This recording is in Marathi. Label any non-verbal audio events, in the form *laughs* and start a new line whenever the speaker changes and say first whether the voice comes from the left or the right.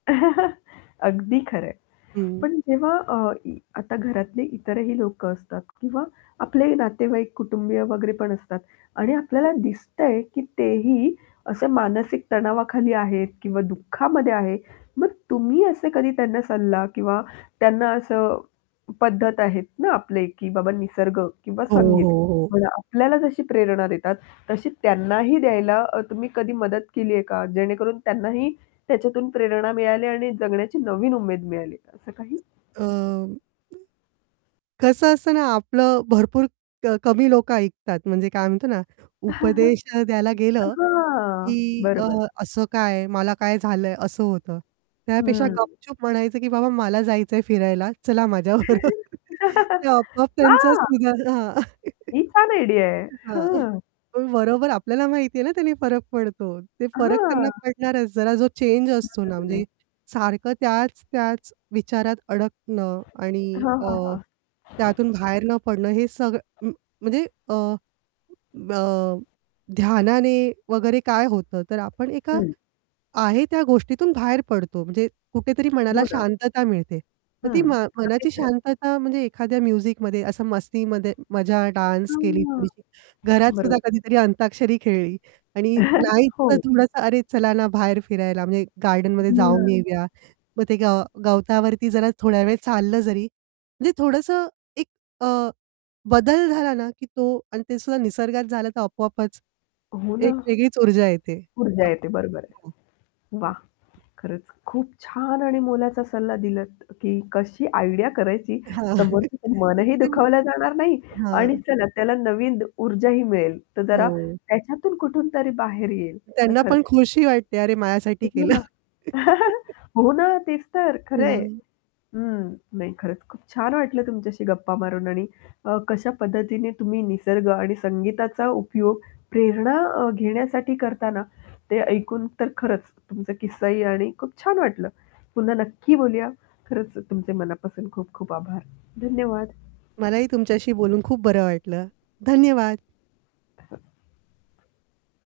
left: *chuckles* अगदी खरं आहे,
right: हं.
left: पण जेव्हा अ, इ आता घरातले इतरही लोकं असतात किंवा आपले नातेवाईक कुटुंबीय वगैरे पण असतात आणि आपल्याला दिसतंय की ते ही असे मानसिक तणावाखाली आहेत किंवा दुःखामध्ये आहे, मग तुम्ही असे कधी त्यांना सल्ला किंवा त्यांना असं पद्धत आहेत ना, आपले की बाबा निसर्ग किंवा
right: हो,
left: संगीत
right: हो, हो.
left: म्हणा आपल्याला जशी प्रेरणा देतात, तशी त्यांनाही द्यायला अ, तुम्ही कधी मदत केली आहे का? जेणेकरून त्यांनाही त्याच्यातून प्रेरणा मिळाली आणि जगण्याची नवीन उमेद मिळाली आहे का, असं काही?
right: अं, कसं असतं ना, आपलं भरपूर क कमी लोक ऐकतात, म्हणजे काय म्हणतो ना, उपदेश अ, द्यायला
left: *chuckles*
right: गेलं
left: हां,
right: की अ,
left: बरोबर.
right: "असं काय? मला काय झालंय?" असं होतं. त्यापेक्षा
left: हं.
right: गपचूप म्हणायचं की "बाबा मला जायचंय फिरायला, चला माझ्याबरोबर." *chuckles* ते
left: *chuckles*
right: आपोआप
left: *laughs*
right: त्यांचा
left: हां.
right: सुधार हां. *chuckles*
left: ही छान आयडिया आहे!
right: हां. *chuckles*
left: हां.
right: पण बरोबर आपल्याला माहिती आहे ना, त्याने फरक पडतो. ते फरक त्यांना
left: हां.
right: पडणारच. जरा जो चेंज असतो ना,
left: हं.
right: म्हणजे सारखं त्याच-त्याच विचारात अडकणं आणि
left: हां,
right: अ,
left: हां, हां.
right: त्यातून बाहेर न पडणं हे सग म म्हणजे अ, अ, ध्यानाने वगैरे काय होतं, तर आपण एका
left: हं.
right: आहे त्या गोष्टीतून बाहेर पडतो, म्हणजे कुठेतरी मनाला
left: हो ना.
right: शांतता मिळते. मग ती
left: हं.
right: मा
left: अगदी
right: मनाची
left: खरं.
right: शांतता म्हणजे एखाद्या म्युझिकमध्ये असं मस्तीमध्ये मजा डान्स केली
left: हां.
right: थोडीशी, घरात सुद्धा
left: बरोबर.
right: कधीतरी अंताक्षरी खेळली आणि
left: *chuckles*
right: नाहीच तर
left: हो.
right: थोडंसं, "अरे चला ना, बाहेर फिरायला, म्हणजे गार्डनमध्ये
left: हं.
right: जाऊन येऊया!" मग ते गव गवतावरती जरा थोड्यावेळ चाललं जरी म्हणजे थोडंसं एक अ, बदल झाला ना, की तो आणि ते सुद्धा निसर्गात झालं तर आपोआपच
left: हो ना.
right: एक वेगळीच ऊर्जा येते.
left: ऊर्जा
right: आप
left: येते, बरोबर आहे.
right: हो.
left: वाह! खरंच खूप छान आणि मोलाचा सल्ला दिलात की कशी आयडिया करायची,
right: हां. *chuckles*
left: समोरच्याचं मनही
right: ते
left: दुखावल्या जाणार नाही
right: हां.
left: आणि
right: *snorts*
left: चला त्याला नवीन द ऊर्जाही मिळेल, तर जरा
right: हो.
left: त्याच्यातून कुठून तरी बाहेर येईल. तर
right: त्यांना
left: खरंच
right: पण खुशी वाटते, "अरे माझ्यासाठी
left: हो
right: केलं."
left: ना. *chuckles*
right: *laughs*
left: हो ना, तेच तर. खरंय.
right: हां.
left: हं, नाही खरंच, खूप छान वाटलं तुमच्याशी गप्पा मारून आणि अ, कशा पद्धतीने तुम्ही निसर्ग आणि संगीताचा उपयोग प्रेरणा अ, घेण्यासाठी करता ना, ते ऐकून तर खरंच तुमचा किस्सा ही आणि खूप छान वाटलं. पुन्हा नक्की बोलूया. खरंच अ, तुमचे मनापासून खूप खूप आभार. धन्यवाद.
right: मलाही तुमच्याशी बोलून खूप बरं वाटलं. धन्यवाद.